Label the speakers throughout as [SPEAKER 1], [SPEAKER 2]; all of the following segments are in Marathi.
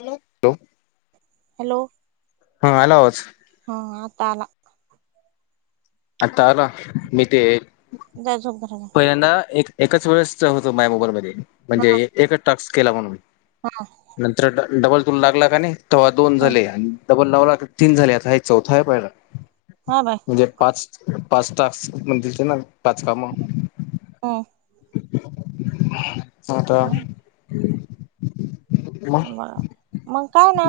[SPEAKER 1] हॅो हॅलो.
[SPEAKER 2] हॅलो
[SPEAKER 1] हा आला आवाज
[SPEAKER 2] हा आताला
[SPEAKER 1] आताला मी ते
[SPEAKER 2] जय झबधरा
[SPEAKER 1] पहिल्यांदा एक एककाच वेळेस होत माझ मोबाईल मध्ये म्हणजे एकच टास्क केला म्हणून म
[SPEAKER 2] हा.
[SPEAKER 1] नंतर डबल तुून लागला का नाही तेव्हा दोन
[SPEAKER 2] ह
[SPEAKER 1] झाले. ल नऊ लाख तीन झाले आता हे चौथा आहे पहिला
[SPEAKER 2] हा बाय
[SPEAKER 1] म्हणजे पाच पाच टास म्हण दिचे ना पाच काम
[SPEAKER 2] हो
[SPEAKER 1] हता
[SPEAKER 2] मग काय ना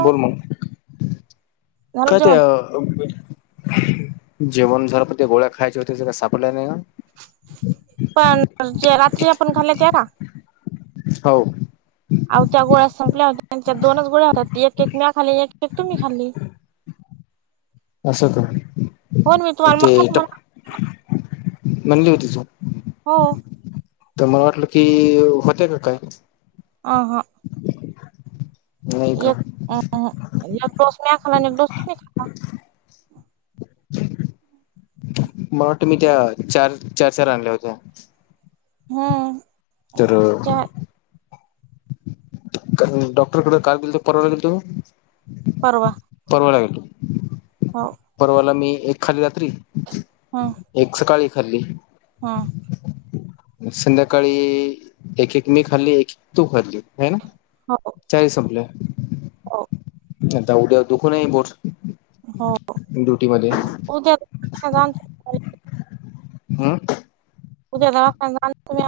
[SPEAKER 1] काय
[SPEAKER 2] जेवण
[SPEAKER 1] ते जेवण झाराण गोळ्या खायच्या होते का सापडल्या नाही का
[SPEAKER 2] पण जे रात्री आपण घाल्लायचेरा
[SPEAKER 1] हो
[SPEAKER 2] अव त्या गोळ्या संपल्या होत त्या दोनच गोळ्या होतात एक एक म्या खाली एक एक तुम्ही खाल्ली
[SPEAKER 1] असं
[SPEAKER 2] हो मी
[SPEAKER 1] का
[SPEAKER 2] तुम्हाला
[SPEAKER 1] ते
[SPEAKER 2] मलाच म्हणा
[SPEAKER 1] म्हणली होती तू
[SPEAKER 2] हो
[SPEAKER 1] तर मला वाटलं की होते का काय
[SPEAKER 2] अ हा
[SPEAKER 1] नाही का
[SPEAKER 2] एकदोस मी खाला एकडोस तो म खाला
[SPEAKER 1] मग वा तम मी त्या चार चार चार आणल्या होत्या
[SPEAKER 2] हम
[SPEAKER 1] तर डॉक्टर कडे का बिलतो परवाला ब तो
[SPEAKER 2] परवा हो
[SPEAKER 1] परवाला मी एक खाली रात्री
[SPEAKER 2] हम्म
[SPEAKER 1] एक सकाळी खाल्ली
[SPEAKER 2] हम्म
[SPEAKER 1] संध्याकाळी एक एक मी खाल्ली एक एक तू खाल्ली आहे ना
[SPEAKER 2] हो
[SPEAKER 1] चचाईसपले
[SPEAKER 2] हो
[SPEAKER 1] ता उढ्या दुख नाही बोर
[SPEAKER 2] हो उद्या जा तुम्ही
[SPEAKER 1] हम्म
[SPEAKER 2] उद्या म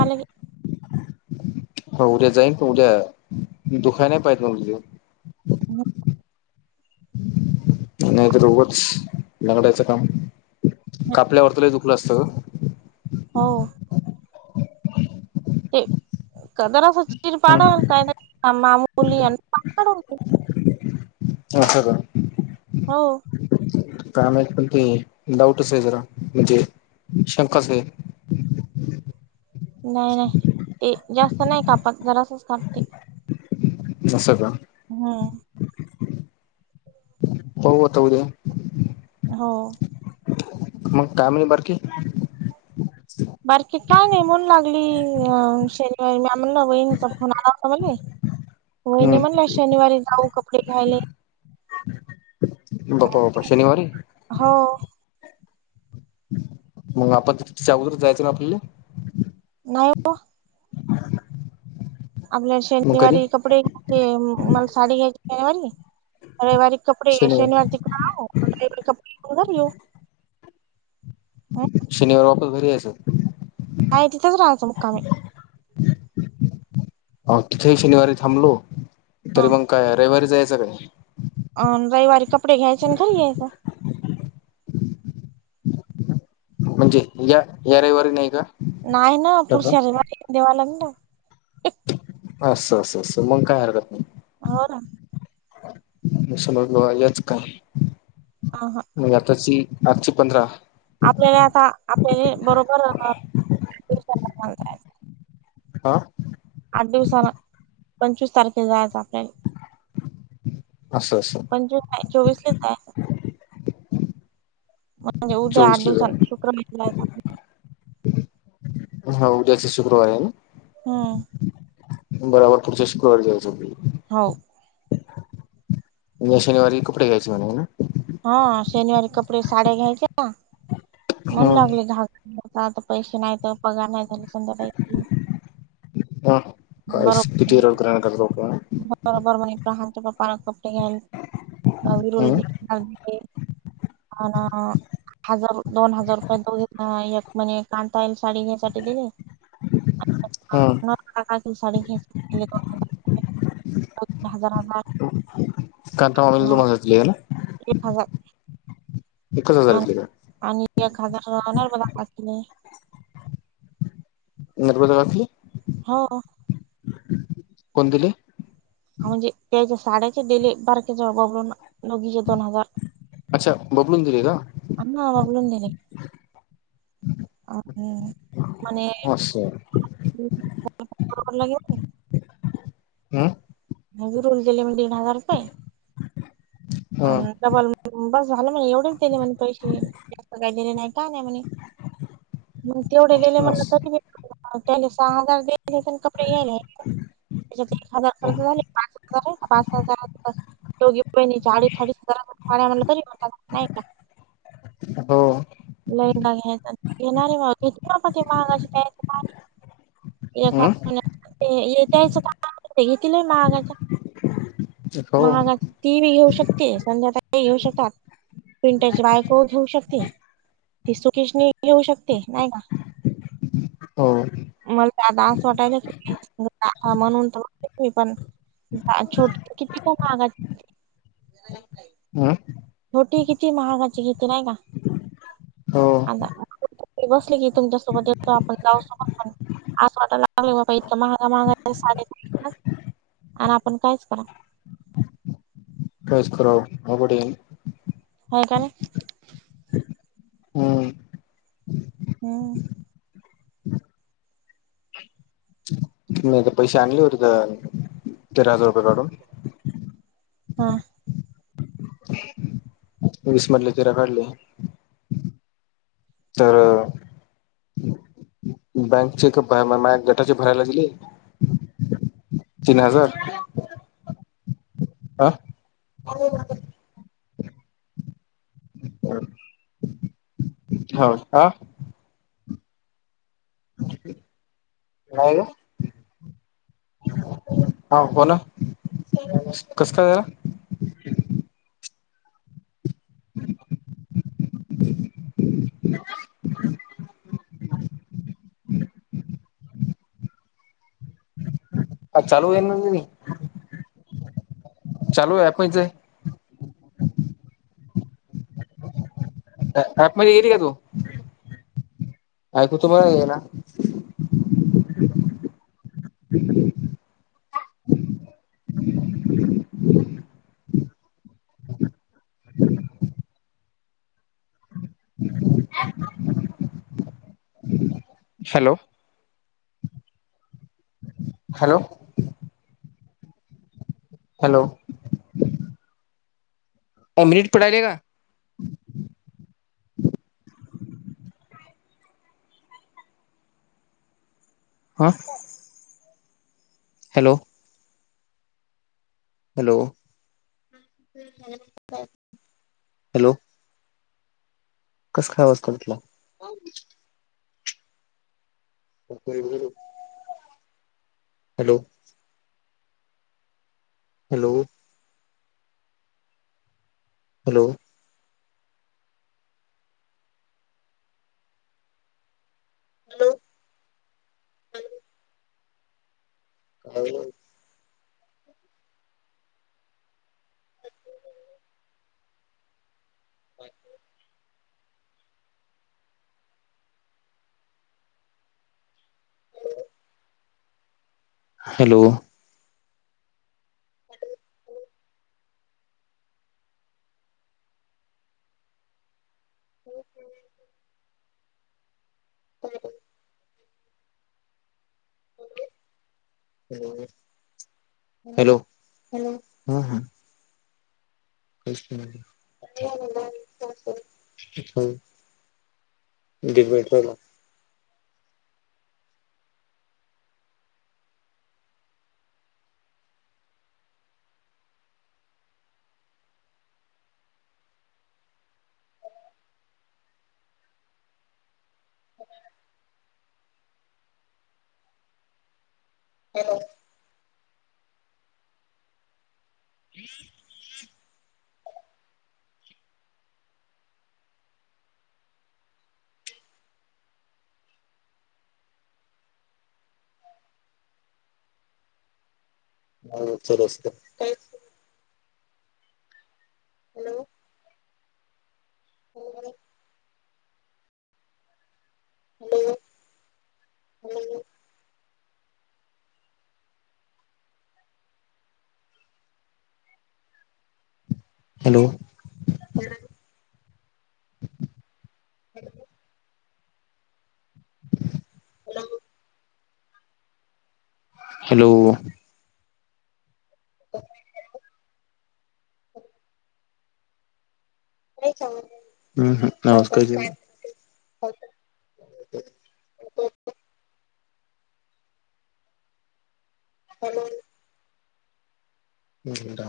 [SPEAKER 2] आलं क
[SPEAKER 1] [inaudible] होा उद्या जाईन प उद्या दुखाय नाही पाहत म ते
[SPEAKER 2] ह
[SPEAKER 1] नाही तर रोगंच लकडायचं काम कापल्यावरतला दुखलं असतं ग
[SPEAKER 2] हो ते कदर अस चिर पाडाल
[SPEAKER 1] हम्म
[SPEAKER 2] काय नाही मामली
[SPEAKER 1] अच्छा का
[SPEAKER 2] हो
[SPEAKER 1] काय माहीत पण ते डाऊटच आहे जरा म्हणजे शंकाच आहे.
[SPEAKER 2] नाही नाही ते जास्त नाही कापत जरासच कापते.
[SPEAKER 1] [unintelligible] का
[SPEAKER 2] हुं.
[SPEAKER 1] पाहू आता उद्या
[SPEAKER 2] हो
[SPEAKER 1] मग [unintelligible] बारकी
[SPEAKER 2] बारकी टाग आहे म्हण लागली शनिवारी म म्हणला बहीनचा फोन आला होता म्हणे.
[SPEAKER 1] हम
[SPEAKER 2] वहिणी म्हणला शनिवारी जाऊ कपडे घ्यायले.
[SPEAKER 1] बापा बापा शनिवारी
[SPEAKER 2] हो.
[SPEAKER 1] मग आपण तिच्या आगोदराच जायचं ना आपल्याला
[SPEAKER 2] नाही
[SPEAKER 1] [inaudible]
[SPEAKER 2] आपल्या
[SPEAKER 1] मग कधी
[SPEAKER 2] शनिवारी कपडे घ मला साडी घ्याय शनिवारी रविवारी कपडे
[SPEAKER 1] शनिवार
[SPEAKER 2] शनिवारची [unintelligible] कपडे घेऊ.
[SPEAKER 1] शनिवार वापस घरी यायचं.
[SPEAKER 2] हाय तिथच राहायचं मुक्कामी.
[SPEAKER 1] हो तिथेही शनिवारी थांबलो
[SPEAKER 2] हा
[SPEAKER 1] तरी मग काय रविवारी जायचं काय?
[SPEAKER 2] अ रविवारी कपडे घ्यायचे आणि घरी यायच.
[SPEAKER 1] म्हणजे या या रविवारी नाही का?
[SPEAKER 2] नाही ना
[SPEAKER 1] असं
[SPEAKER 2] पुढाच्या रईवारी देवाला [unintelligible] ना.
[SPEAKER 1] असं असं असं मग काय हारकत नाही.
[SPEAKER 2] हो ना.
[SPEAKER 1] सोमवारी बघायचं यायच काय?
[SPEAKER 2] हा, हा
[SPEAKER 1] म आताची आजची पंधरा
[SPEAKER 2] आपल्याला आता आपल्या बरोबर [unintelligible]
[SPEAKER 1] हा
[SPEAKER 2] आठ दिवसान पंचवीस तारखे जायचं आपल्याले
[SPEAKER 1] अस, अस
[SPEAKER 2] [unintelligible] पंचवीस नाही चोवीसलाच जायचं. म्हणजे उद्या आठ
[SPEAKER 1] चोवीसला
[SPEAKER 2] दिवसान
[SPEAKER 1] जाऊ
[SPEAKER 2] शुक्र [unintelligible]
[SPEAKER 1] हा उद्याच शुक्रवारी आहे ना?
[SPEAKER 2] हम्
[SPEAKER 1] बराबर पुढच्या शुक्रवारी जायच
[SPEAKER 2] हो
[SPEAKER 1] म्हणजे शनिवारी कपडे घ्यायचे म्हणे ना
[SPEAKER 2] हा शनिवारी कपडेे, साडया घ्यायच्या ना म्हनू लागले
[SPEAKER 1] हम्म
[SPEAKER 2] [unintelligible] आता पैसे नाहीत. बघा नाही झाल संध्याकाळी
[SPEAKER 1] हा
[SPEAKER 2] [unintelligible]
[SPEAKER 1] काय
[SPEAKER 2] बरोब
[SPEAKER 1] [unintelligible]
[SPEAKER 2] बरोबर म्हणे प्रहानच्या पप्पाना कपडे घ्याय नवी रुल्बी हा ना हाजार दोन हाजार रुपये दोघे [unintelligible] म्हणे कांताआईला साडी घ्यायसाठी दिले. [unintelligible] साडी दोन हजार दोघी
[SPEAKER 1] काता
[SPEAKER 2] हजार हजार
[SPEAKER 1] मामीला [unintelligible] घ्यायला.
[SPEAKER 2] एक हजार
[SPEAKER 1] एकच हजार
[SPEAKER 2] अन
[SPEAKER 1] दिले का?
[SPEAKER 2] आणि एक हजार राहणार बला नाही
[SPEAKER 1] निर्बद काखली.
[SPEAKER 2] हो
[SPEAKER 1] कोण दिले?
[SPEAKER 2] म्हणजे त्याच्या साड्याचे डेले बारकेच्या घबरून लगीचे दोन हजार
[SPEAKER 1] अच्छा बबलून दिले का
[SPEAKER 2] अमा वागळून देले. अ म्हणे
[SPEAKER 1] असं
[SPEAKER 2] बर लाग
[SPEAKER 1] हम्म
[SPEAKER 2] रल दिले म्ह मी दड हजार रुपये.
[SPEAKER 1] [inaudible]
[SPEAKER 2] [unintelligible]
[SPEAKER 1] हम्म
[SPEAKER 2] बस झालं म्हणे एवढेच दिणे म्हणे पैसे जास्त काय दिले नाही का नाही म्हणे मग तेवढे गेले म्हनल
[SPEAKER 1] असं
[SPEAKER 2] तरी बी त्याने सहा हजार दिले पण कपडे घ्यायला त्याच्यात एक हजार खर्च झाले. पाच हजार आहे पाच हजारात दोघी बहिनीच्या आडी सा सातार पाण्या आमला तरी हो नाही का?
[SPEAKER 1] हो
[SPEAKER 2] हंगा घ्यायचा घेणारे बा घेत प ते महागाचीय. ए खास
[SPEAKER 1] हम्म
[SPEAKER 2] य त्यायच का घय महागाच्या
[SPEAKER 1] हो
[SPEAKER 2] महागाची ती बी घेऊ शकते ते संध्याकाळी घेऊ शकतात पंटाची बायको घेऊ शकते तेी सुखेश येऊ शकते नाही का
[SPEAKER 1] हो
[SPEAKER 2] मला ददा अस वाटायला म्हणून पण छोट किती का महागा नाही
[SPEAKER 1] हम्
[SPEAKER 2] छोटी किती महागाची खेती नाही का
[SPEAKER 1] हो
[SPEAKER 2] बसली की तुमच्यासोबत येतो आपण जाऊ शकत पण पास वाटाला लागले बाबा इतका महागा महागा सा आणि आपण कायच करा
[SPEAKER 1] प्रयस्कररा मब
[SPEAKER 2] हो काण
[SPEAKER 1] हम्म
[SPEAKER 2] हम्
[SPEAKER 1] नाही तर पैसे आणले होर तेरा हजार रुपये काढून
[SPEAKER 2] हा
[SPEAKER 1] वीस मधले तिरा काढली तर बँकचे डेटा भरायला दिेली तीन हजार ह हम हो ह हो हा कोण कस कारा अ लू आहे न चालू आहे पणच आप मध्ये येरी का तू ऐकू तु मला गला हॅलो हॅलो हॅलो अ मिरीट पडाले का? हा हॅलो! हॅलो! हॅलो! कसं खावसं वाटतं तुला? [unintelligible] [inaudible] [unintelligible] Hello! Hello! Hello! Hello! Hello! हो हो हॅलो हो ब हॅलो हम हम कष हो ढीगभर पडलाय [unintelligible] [inaudible] हॅलो! हम् ह ह चल अस असतं हॅलो! हॅलो बोला hello! Hello! Hello! Hello! Hello! [unintelligible] हम्म हम्म नमस्कार जी हॅलो! एक मिनिट थांबा.